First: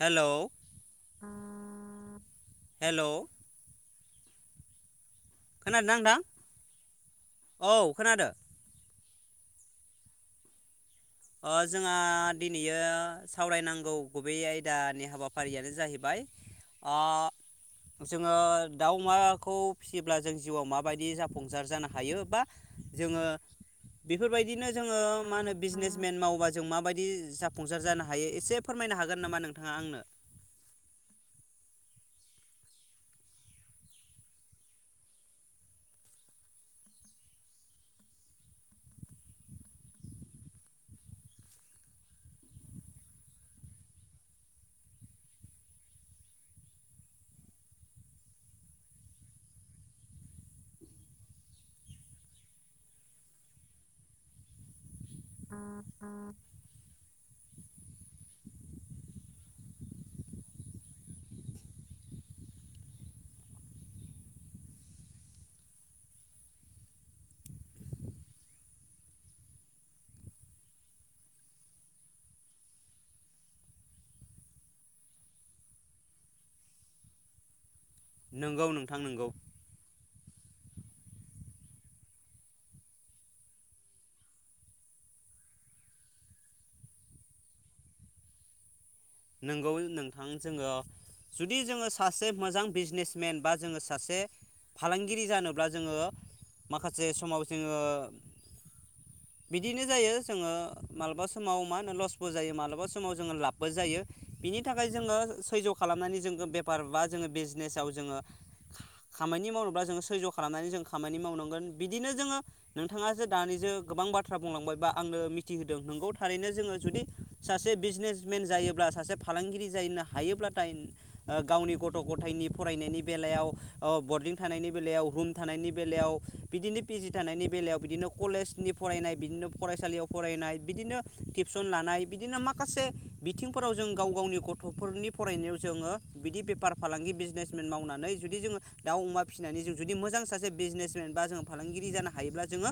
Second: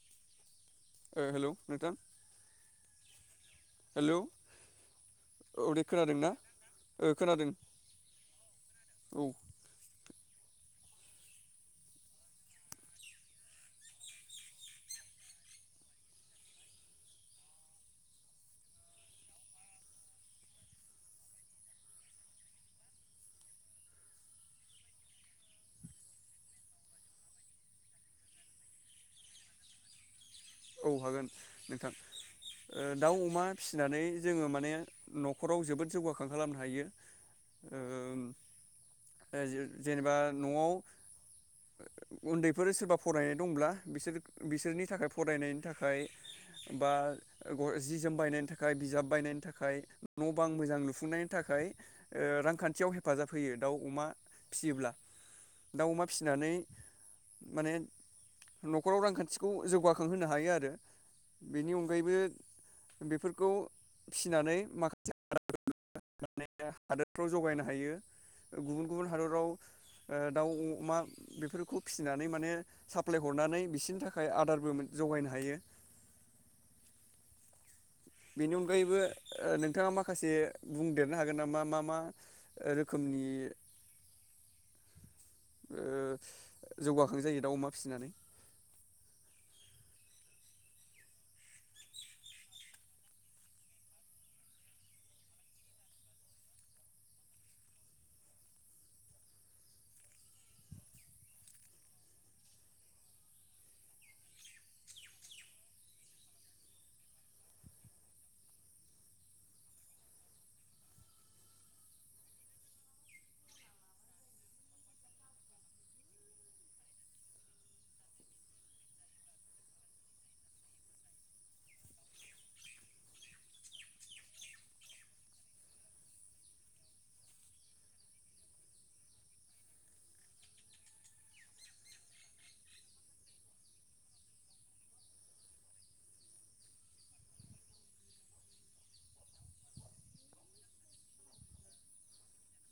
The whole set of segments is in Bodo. हेलौ ओ हेलौ नोंथां हेलौ हेलौ औ दे खोनादोंना खोनादों नोंथां ना ओ खोनादों औ खोनादो औ ओ जोंहा दिनैयो सावरायनांगौ गुबै आयदानि हाबाफारियानो जाहैबाय ओ जोङो दाउ अमाखौ फिसियोब्ला जों जिउआव माबायदि जाफुंसार जानो हायो बा जोङो बेफोरबायदिनो जोङो मा होनो बिजनेस मेन्ट मावोबा जों माबायदि जाफुंसार जानो हायो एसे फोरमायनो हागोन नामा नोंथाङा आंनो औ हागोन नोंथां दाउ ओ अमा फिसिनानै जोङो माने न'खराव जोबोद जौगाखां खालामनो हायो ओ जेनेबा न'आव उन्दैफोर सोरबा फरायनाय दंब्ला बिसोर बिसोरनि थाखाय फरायनायनि थाखाय बा जि जोम बायनायनि थाखाय बिजाब बायनायनि थाखाय न' बां मोजां लुफुंनायनि थाखाय ओ रांखान्थियाव हेफाजाब होयो दाउ अमा फिसियोब्ला दाउ अमा फिसिनानै माने न'खराव रांखान्थिखौ जौगा खांहोनो हायो आरो बेनि अनगायैबो बेफोरखौ फिसिनानै माखासे [unintelligible] हादोरफ्राव जगायनो हायो गुबुन गुबुन हादराव दाउ अमा बेफोरखौ फिसिनानै माने साप्लाय हरनानै बिसोरनि थाखाय आदारबो जगायनो हायो बेनि नोंगौ अनगायैबो नोंथां नोंगौ नोंथाङा मा खासे बुंदेरनो हागोन नामा मा मा रोखोमनि ओ जौगाखां जायो दाउ अमा फिसिनानै नंगौ नोंथां जोङो जुदि जोङो सासे मोजां बिजनेसमेन बा जोङो सासे फालांगिरि जानोब्ला जोङो माखासे समाव जोङो बिदिनो जायो जोङो मालाबा समाव मा होनो लसबो जायो मालाबा समाव जोङो लाबबो जायो बिनि थाखाय जोङो सैज्य' खालामनानै जो बेफार बा जोङो बिजनेसाव जोङो खामानि मावोब्ला जोङो सैज' खालामनानै जों खामानि मावनांगोन बिदिनो जोङो नोंथाङासो दानि जो गोबां बाथ्रा बुंलांबाय बा आंनो मिथिहोदों नंगौ थारैनो जोङो जुदि सासे बिजनेसमेन जायोब्ला सासे फालांगिरि जायनो हायोब्लाथाय गावनि गथ' गथायनि फरायनायनि बेलायाव ओ बरदिं थानायनि बेलायाव रुम थानायनि बेलायाव बिदिनो पि जि थानायनि बेलायाव बिदिनो कलेजनि फरायनाय बिदिनो फरायसालियाव फरायनाय बिदिनो टिउसन लानाय बिदिनो माखासे बिथिं फोराव जों गाव गावनि गथ'फोरनि फरायनायाव जोङो बिदि बेफार फालांगि बिजनेसमेन मावनानै जुदि जोङो दाउ अमा फिसिनानै जों जुदि मोजां सासे बिजनेसमेन बा जोङो फालांगिरि जानो हायोब्ला जोङो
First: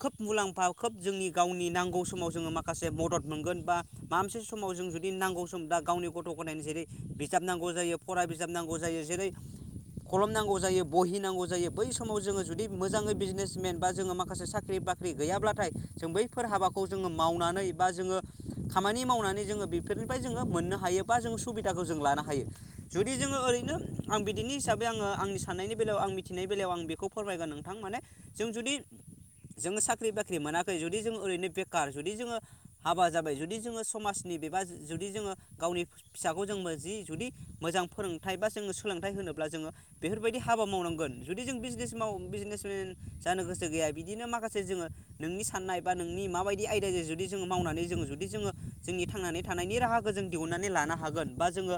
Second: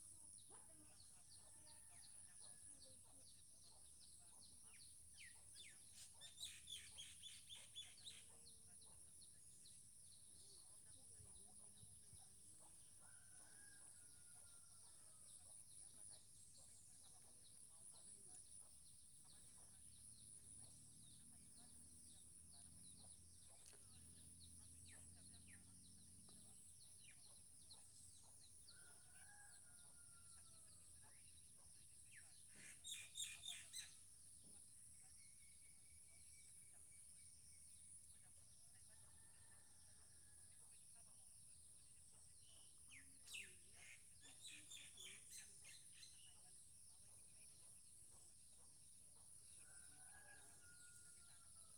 खोब मुलाम्फा खोब जोंनि गावनि नांगौ समाव जोङो माखासे मदद मोनगोन बा माबा मोनसे समाव जों जुदि नांगौ सम दा गावनि गथ' गथायनि जेरै बिजाब नांगौ जायो फरा बिजाब नांगौ जायो जेरै खलम नांगौ जायो बहि नांगौ जायो बै समाव जोङो जुदि मोजाङै बिजनेसमेन बा जोङो माखासे साख्रि बाख्रि गैयाब्लाथाय जों बैफोर हाबाखौ जोङो मावनानै बा जोङो खामानि मावनानै जोङो बेफोरनिफ्राय जोङो मोननो हायो बा जों सुबिदाखौ जों लानो हायो जुदि जोङो ओरैनो आं बिदिनि हिसाबै आङो आंनि साननायनि बेलायाव आं मिथिनायनि बेलायाव आं बेखौ फोरमायगोन नोंथां माने जों जुदि जोङो साख्रि बाख्रि मोनाखै जुदि जों ओरैनो बेखार जुदि जोङो हाबा जाबाय जुदि जोङो समाज नि बेबा जुदि जोङो गावनि फिसाखौ जों जि जुदि मोजां फोरोंथाइ बा जोङो सोलोंथाइ होनोब्ला जोङो बेफोरबायदि हाबा मावनांगोन जुदि जों बिजनेस माव बिजनेसमेन जानो गोसो गैया बिदिनो माखासे जोङो नोंनि साननाय बा नोंनि माबायदि आयदाजों जुदि जोङो मावनानै जोङो जुदि जोङो जोंनि थांनानै थानायनि राहाखौ जों दिहुनन्नानै लानो हागोन बा जोङो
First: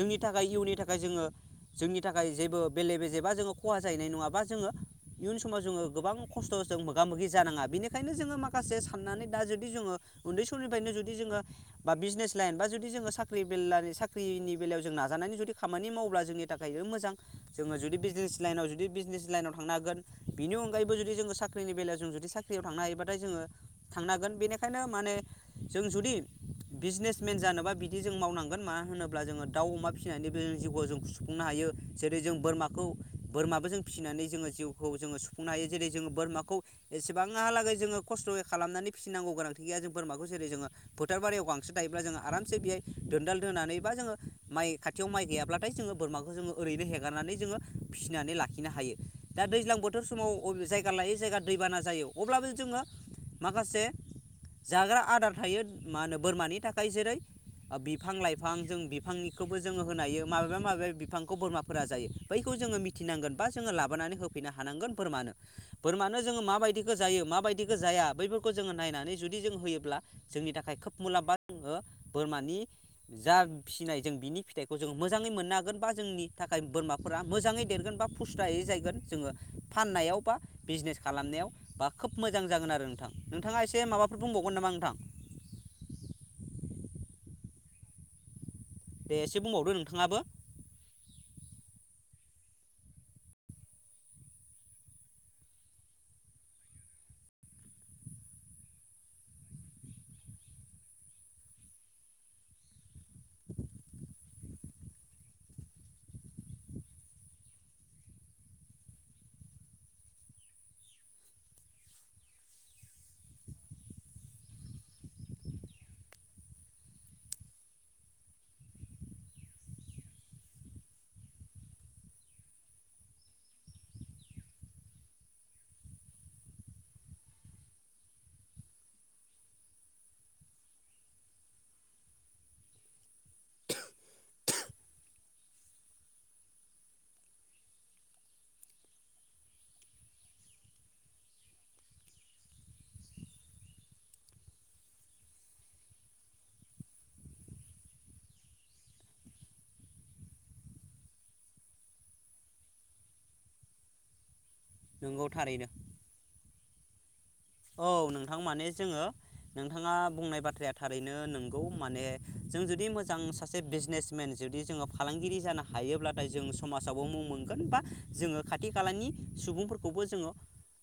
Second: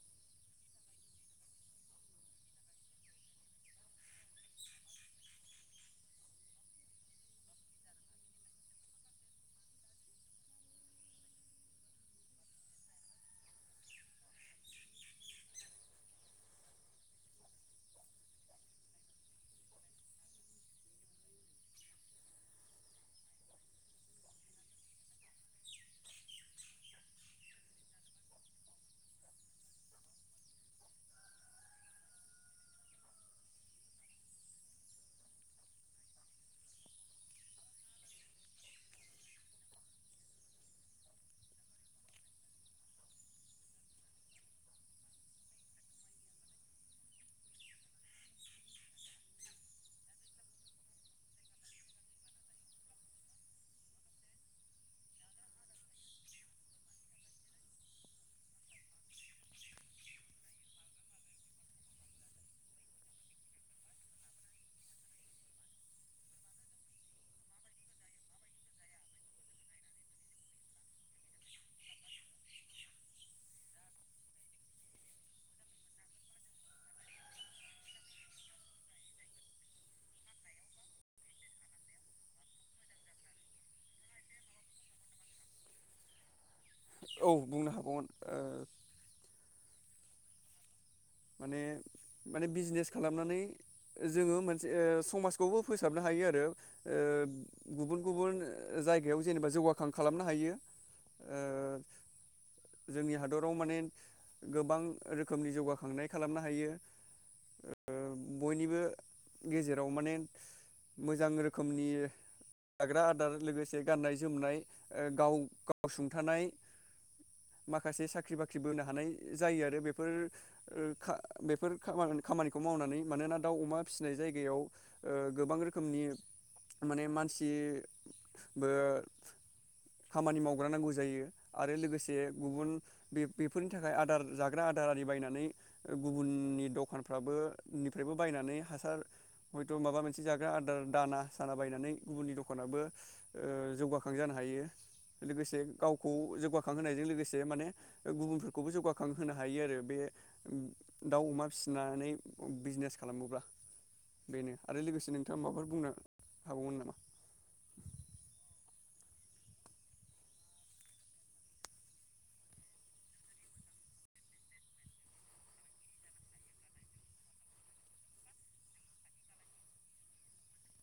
जोंनि थाखाय इयुननि थाखाय जोङो जोंनि थाखाय जेबो बेले बेजे बा जोङो खहा जाहैनाय नङाबा जोङो इयुन समाव जोङो गोबां खस्थ' जों मोगा मोगि जानाङा बेनिखायनो जोङो माखासे साननानै दा जुदि जोङो उन्दै समनिफ्रायनो जुदि जोङो बा बिजनेस लाइन बा जुदि जोङो साख्रि बेलनि साख्रिनि बेलायाव जों नाजानायनि जुदि खामानि मावब्ला जोंनि थाखाय मोजां जोङो जुदि बिजनेस लाइनाव जुदि बिजनेस लाइनाव थांनो हागोन बिनि अनगायैबो जुदि जोङो साख्रिनि बेलायाव जों जुदि साख्रियाव थांनो हायोबाथाय जोङो थांनांगोन बेनिखायनो माने जों जुदि बिजनेसमेन जानोबा बिदि जों मावनांगोन मानो होनोब्ला जोङो दाउ अमा फिसिनानैबो जों जिउखौ जों सुफुंनो हायो जेरै जों बोरमाखौ बोरमाबो जों फिसिनानै जोङो जिउखौ जोङो सुफुंनो हायो जेरै जोङो बोरमाखौ एसेबांहालागै जोङो खस्थ'यै खालामनानै फिसिनांगौ गोनांथि गैया जों बोरमाखौ जेरै जोङो फोथार बारियाव गांसो दायोब्ला जोङो आरामसे बेहाय दोनदाल दोननानै बा जोङो माइ खाथियाव माइ गैयाब्लाथाय जोङो बोरमाखौ जोङो ओरैनो हेगारनानै जोङो फिसिनानै लाखिनो हायो दा दैज्लां बोथोर समाव जायगा लायै जायगा दैबाना जायो अब्लाबो जोङो माखासे जाग्रा आदार थायो। मा होनो बोरमानि थाखाय जेरै बिफां-लाइफां जों बिफांनिखौबो जोङो होनायो माबेबा माबेबा बिफांखौ बोरमाफोरा जायो बैखौ जोङो मिथिनांगोन बा जोङो लाबोनानै होफैनो हानांगोन बोरमानो बोरमानो जोङो माबायदिखौ जायो माबायदिखौ जाया बैफोरखौ जोङो नायनानै जुदि जों होयोब्ला जोंनि थाखाय थाखाय खोब मुलाम्बा जोङो बोरमानि जा फिसिनाय जों बिनि फिथाइखौ जों मोजाङै मोननो हागोन बा जोंनि थाखाय बोरमाफोरा मोजाङै देरगोन बा फुस्थायायै जायगोन जोङो फाननायाव बा बिजनेस खालामनायाव बा खोब मोजां जागोन आरो नोंथां नोंथाङा एसे माबाफोर बुंबावगोन नामा नोंथां औ बुंनो हागौमोन। दे एसे बुंबावदो नोंथाङाबो माने माने बिजनेस खालामनानै जोङो मोनसे समाजखौबो फोसाबनो हायो आरो ओ गुबुन गुबुन जायगायाव जेनेबा जौगाखां खालामनो हायो। जोंनि हादराव माने गोबां रोखोमनि जौगाखांनाय खालामनो हायो ओ बयनिबो गेजेराव माने मोजां रोखोमनि जाग्रा आदार लोगोसे गाननाय जोमनाय गाव गाव सुंथानाय माखासे साख्रि बाख्रि बोनो हानाय जायो आरो बेफोर बेफोर खामानिखौ मावनानै मानोना दाउ अमा फिसिनाय जायगायाव गोबां रोखोमनि माने मानसिबो खामानि मावग्रा नांगौ जायो आरो लोगोसे गुबुन बे बेफोरनि थाखाय आदार जाग्रा आदार आरि बायनानै गुबुननि दखानफ्राबो निफ्रायबो बायनानै हासार हयथ' माबा मोनसे जाग्रा आदार दाना साना बायनानै गुबुननि दखानाबो जौगाखां जानो हायो लोगोसे गावखौ जौगाखां होनायजों लोगोसे माने गुबुनफोरखौबो जौगाखां होनोनो हायो आरो बे दाउ अमा फिसिनानै बिजनेस खालामोब्ला बेनो आरो लोगोसे नंगौ नोंथाङा थारैनो माबाफोर बुंनो हाबावगोन नामा? औ नोंथां माने जोङो नोंथाङा बुंनाय बाथ्राया थारैनो नोंगौ माने जों जुदि मोजां सासे बिजनेसमेन जुदि जोङो फालांगिरि जानो हायोब्लाथाय जों समाजावबो मुं मोनगोन बा जोङो खाथि खालानि सुबुंफोरखौबो जोङो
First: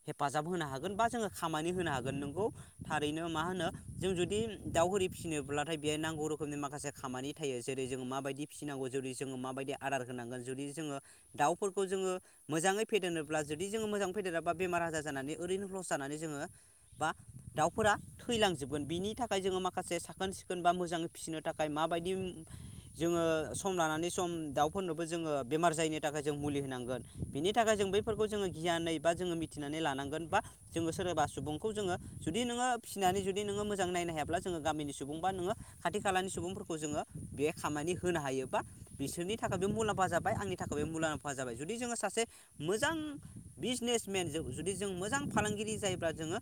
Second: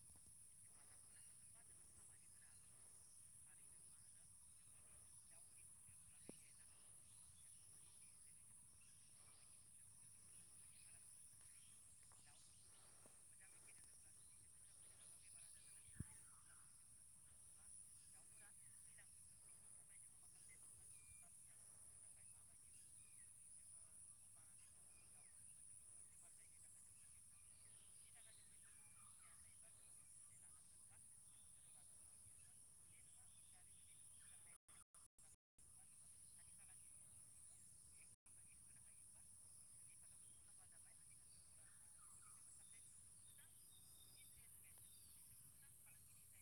हेफाजाब होनो हागोन बा जोङो खामानि होनो हागोन नोंगौ थारैनो मा होनो जों जुदि दाउ हि फिसिनोब्लाथाय बे नांगौ रोखोमनि माखासे खामानि थायो जेरै जोङो माबायदि फिसिनांगौ जुदि जोङो माबायदि आदार होनांगोन जुदि जोङो दाउफोरखौ जोङो मोजाङै फेदेरोबब्ला जुदि जोङो मोजाङै फेदेराबा बेमार आजार जानानै ओरैनो लस जानानै जोङो बा दाउफोरा थैलांजोबगोन बिनि थाखाय जोङो माखासे साखोन सिखोन बा मोजाङै फिसिनो थाखाय माबायदि जोङो सम लानानै सम दाउफोरनोबो जोङो बेमार जायैनि थाखाय जों मुलि होनांगोन बिनि थाखाय जों बैफोरखौ जोङो गियानैै बा जोङो मिथिनानै लानांगोन बा जोङो सोरबा सुबुंखौ जोङो जुदि नोङो फिसिनानै जु नोङोजां नायनो हायाब्ला जोङो गामिनि सुबुं बा नोङो खाथि खालानि सुबुंफोरखौ जोङो बे खामानि होनो हायोबा बिसोरनि थाखाय बे मुलाम्फा जाबाय आंनि थाखाय बे मुलाम्फा जाबाय जुदि जोङो सासे मोजां बिजनेसमेनजों जुदि जों मोजां फालांगिरि जायोब्ला जोङो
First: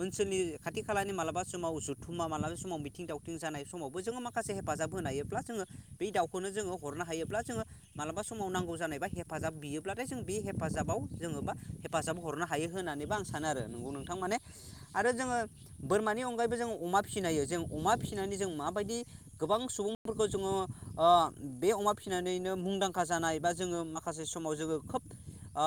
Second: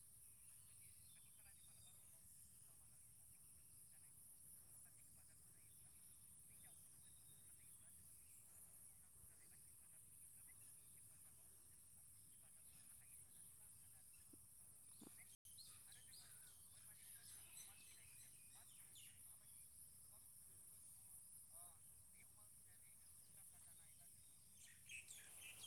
ओनसोलनि खाथि खालानि मालाबा समाव जुथुम्मा मालाबा समाव मिथिं दावथिं जानाय समावबो जोङो माखासे हेफाजाब होनो हायोब्ला जोङो बेै दाउखौनो जोङो हरनो हायोब्ला जोङो मालाबा समाव नांगौ जानाय बा हेफाजाब बियोब्लाथाय जों बे हेफाजाबाव जोङो मा हेफाजाब हरनो हायो होननानैबो आं सानो आरो नोंथां माने आरो जोङो बोरमानि अनगायैबो जोङो अमा फिसिनो हायो जों अमा फिसिनानै जों माबायदि गोबां सुबुंफोरखौ जोङो ओ बे अमा फिसिनानैनो मुंदांखा जानाय बा जोङो माखासे समाव जोङो खोब ओ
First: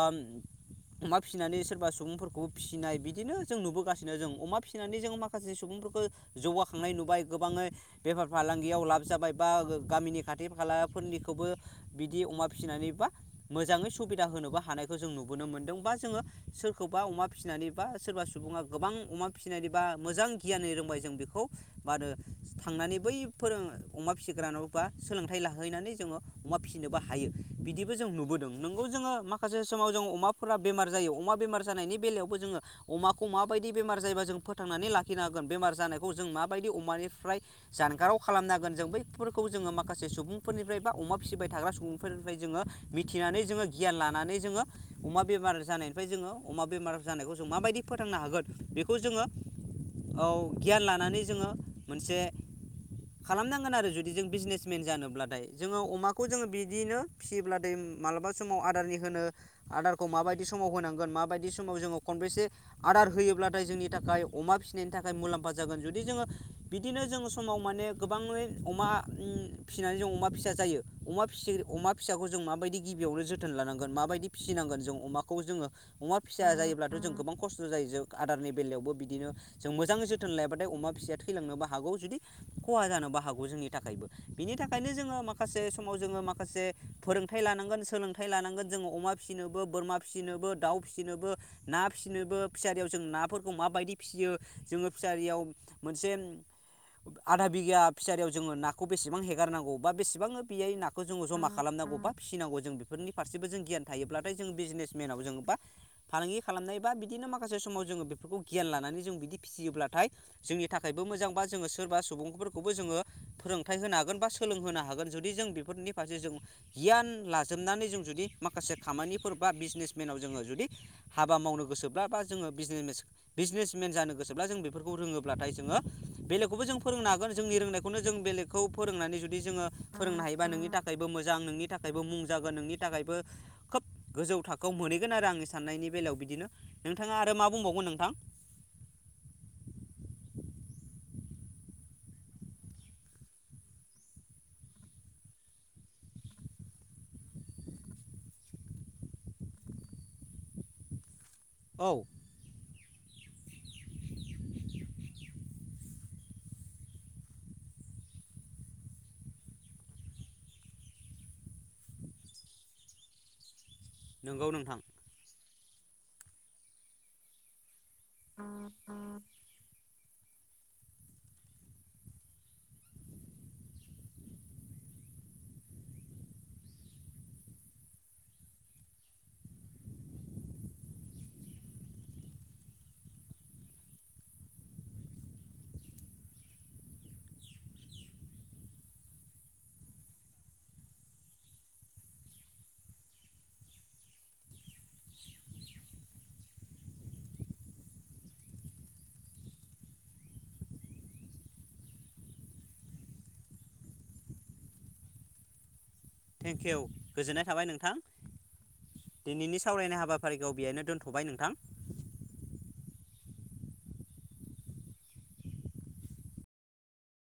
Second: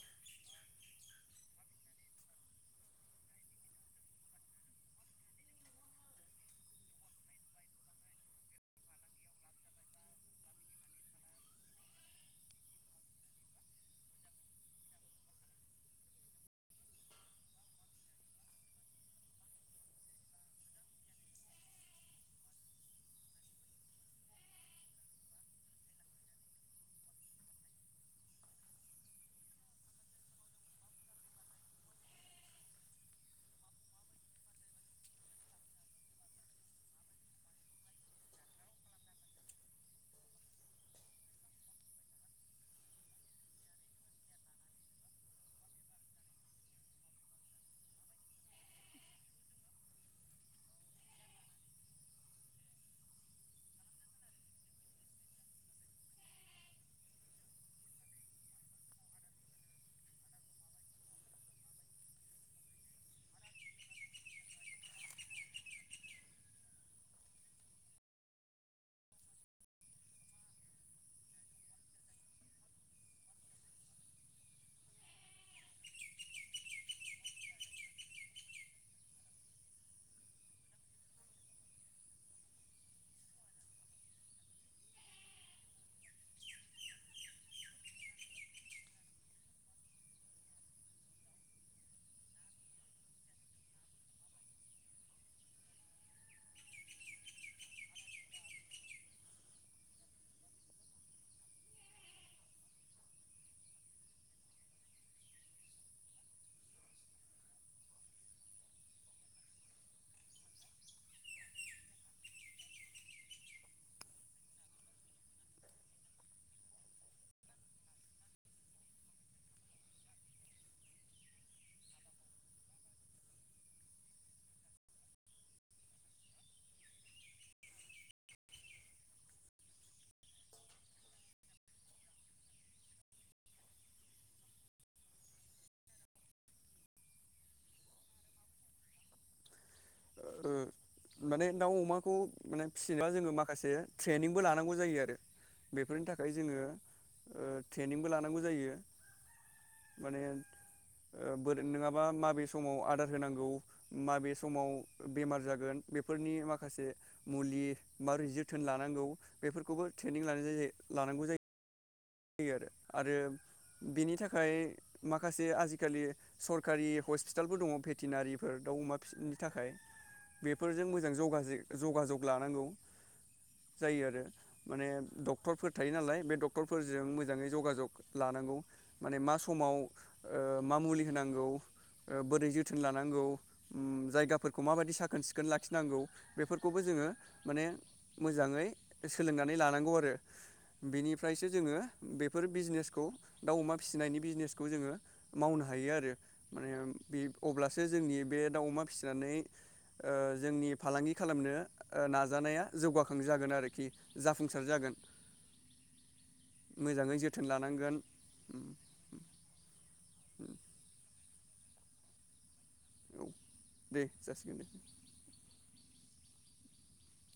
अमा फिसिनानै सोरबा सुबुंफोरखौबो फ फिसिनाय बिदिनो जों नुबोगासिनो जों अमा फिसिनानै जों माखासे सुबुंफोरखौ जौगाखांनाय नुबाय गोबाङै बेफार फालांगियाव लाब जाबाय बा गामिनि खाथि खालाफोरनिखौबो बिदि अमा फिसिनानैबा मोजाङै सुबिदा होनोबो हानायखौ जों नुबोनो मोन्दों बा जोङो सोरखौबा अमा फिसिनानै बा सोरबा सुबुङा गोबां अमा फिसिनानै बा मोजां गियान रोंबाय जों बेखौ मा होनो थांनानै बैफोरों अमा फिसिग्रानबा सोलोंथाइ लाहैनानै जोङो अमा फिसिनोबो हायो बिदिबो जों नुबोदों नोंगौ जोङो माखासे समाव जोङ अमाफोरा बेमार जायो। अमा बेमार जानायनि बेलायाव जोङो अमाखौ माबायदि बेमार जायोबा जों फोथांनानै लाखिनो हागोन बेमार जानायखौ जों माबायदि अमानिफ्राय जानगाराव खालामनो हागोन जों बैफोरखौ जोङो माखासे सुबुंफोरनिफ्राय बा अमा फिसिबाय थाग्रा सुबुंफोरनिफ्राय जोङो मिथिनानै जोङो गियान लानानै जोङो अमा बेमार जानायनिफ्राय जोङो अमा बेमार जानायखौ जों माबायदि फोथांनो हागोन बेखौ जोङो औ गियान लानानै जोङो मोनसे खालामनांगोन आरो जुदि जों बिजनेसमेन जानोब्लाथाय जोङो अमाखौ जोङो बिदिनो फिसियोब्लाथाय मालाबा समाव आदारनि होनो आदारखौ माबायदि समाव होनांगोन माबायदि समाव जोङो। खनबेसे आदार होयोब्लाथाय जोंनि थाखाय अमा फिसिनायनि थाखाय मुलाम्फा जागोन जुदि जोङो बिदिनो जोङो समाव माने गोबाङै अमा उम फिनानै जों अमा फिसा जायो अमा फि अमा फिसाखौ जों माबायदि गिबियावनो जोथोन लानांगोन माबायदि फिनांगोन जों अमाखौ जोङो अमा फिसा जायोब्ला जों गोबां खस्थ' जायो जों आदारनि बेलायावबो बिदिनो जों मोजाङै जोथोन लायाबाथाय अमा फिसिया थैलांनोबो हागौ जुदि खहा जानोबो हागौ जोंनि थाखायबो बिनि थाखायनो जोङो माखासे समाव जोङो माखासे फोरोंथाइ लानांगोन सोलोंथाइ लानांगोन जोङो अमा फिसिनोबो बोरमा फिनोबो दाउ फिनोबो ना फिसिनोबो फिसारियाव जों नाफोरखौ माबायदि फियो जोङो फिसारियाव मोनसे आधा बिगा फिसारियाव जोङो नाखौ बेसेबां हेगारनांगौ बा बेसेबां बेयै नाखौ जोङो जमा खालामनांगौ बा फिसिनांगौ जों बेफोरनि फारसेबो जों गियान थायोब्लाथाय जों बिजनेसमेनाव जो बा फालांगि खालामनाय बा बिदिनो माखासे समाव जोङो बेफोरखौ गियान लानानै जों बिदि फिसियोब्लाथाय जोंनि थाखायबो मोजां बा जोङो सोरबा सुबुंफोरखौबो जोङो फोरोंथाइ होनो हागोन बा सोलोंहोनो हागोन जुदि जों बेफोरनि फारसे जों गियान लाजोबनानै जों जुदि माखासे खामानिफोर बा बिजनेसमेनाव जोङो जुदि हाबा मावनो गोसोब्ला बा जोङो बिजनेस बिजनेसमेन जानो गोसोब्ला जों बेफोरखौ रोङोब्लाथाय जोङो बेलेगखौबो जों फोरोंनो हागोन जोंनि रोंनायखौनो जों बेलेगखौ फोरोंनानै जुदि जोङो फोरोंनो हायोबा नोंनि थाखायबो मोजां नोंनि थाखायबो मुं जागोन नोंनि थाखायबो खोब गोजौ थाखोआव मोनहैगोन आरो आंनि साननायनि बेलायाव बिदिनो नोंथाङा आरो मा बुंबावगोन नोंथां। उम माने दाउ अमाखौ माने फिसिनोबा जोङो माखासे ट्रेनिंबो लानांगौ जायो आरो बेफोरनि थाखाय जोङो ओ ट्रेनिंबो लानांगौ जायो माने ओ औ नङाबा माबे समाव आरो अर्डार होनांगौ माबे समाव बेमार जागोन बेफोरनि माखासे मुलि माबै जोथोन लानांगौ बेफोरखौबो ट्रेनिं लानाय लानांगौ जायो। यो आरो आरो बेनि नंगौ थाखाय नोंथां माखासे जे आजिखालि सरकारि हस्पिटालबो दङ भेटेनारिफोर दाउ अमा फिनि थाखाय बेफोरजों मोजां जगाजग लानांगौ जायो आरो माने डक्टरफोर थायो नालाय बे डक्टर फोरजों मोजाङै जगाजग लानांगौ माने मा समाव ओ मा मुलि होनांगौ बोरै जोथोन लानांगौ जायगाफोरखौ माबायदि साखोन सिखोन लाखिनांगौ बेफोरखौबो जोङो माने मोजाङै सोलोंनानै लानांगौ आरो बेनिफ्रायसो जोङो बेफोर बिजनेखौ दाउ अमा फिसिनायनि बिजनेखौ जोङो मावनो हायो आरो माने अब्लासो जोंनि बे दाउ अमा फिसिनानै ओ जोंनि फालांगि खालामनो नाजानाया जौगाखां जागोन आरोखि जाफुंसार जागोन। थेंकिउ मोजाङै गोजोननाय जोथोन थाबाय नोंथां लानांगोन दिनैनि सावरायनाय हाबाफारिखौ बेहायनो दोनथ'बाय नोंथां। औ दे जासिगोन दे।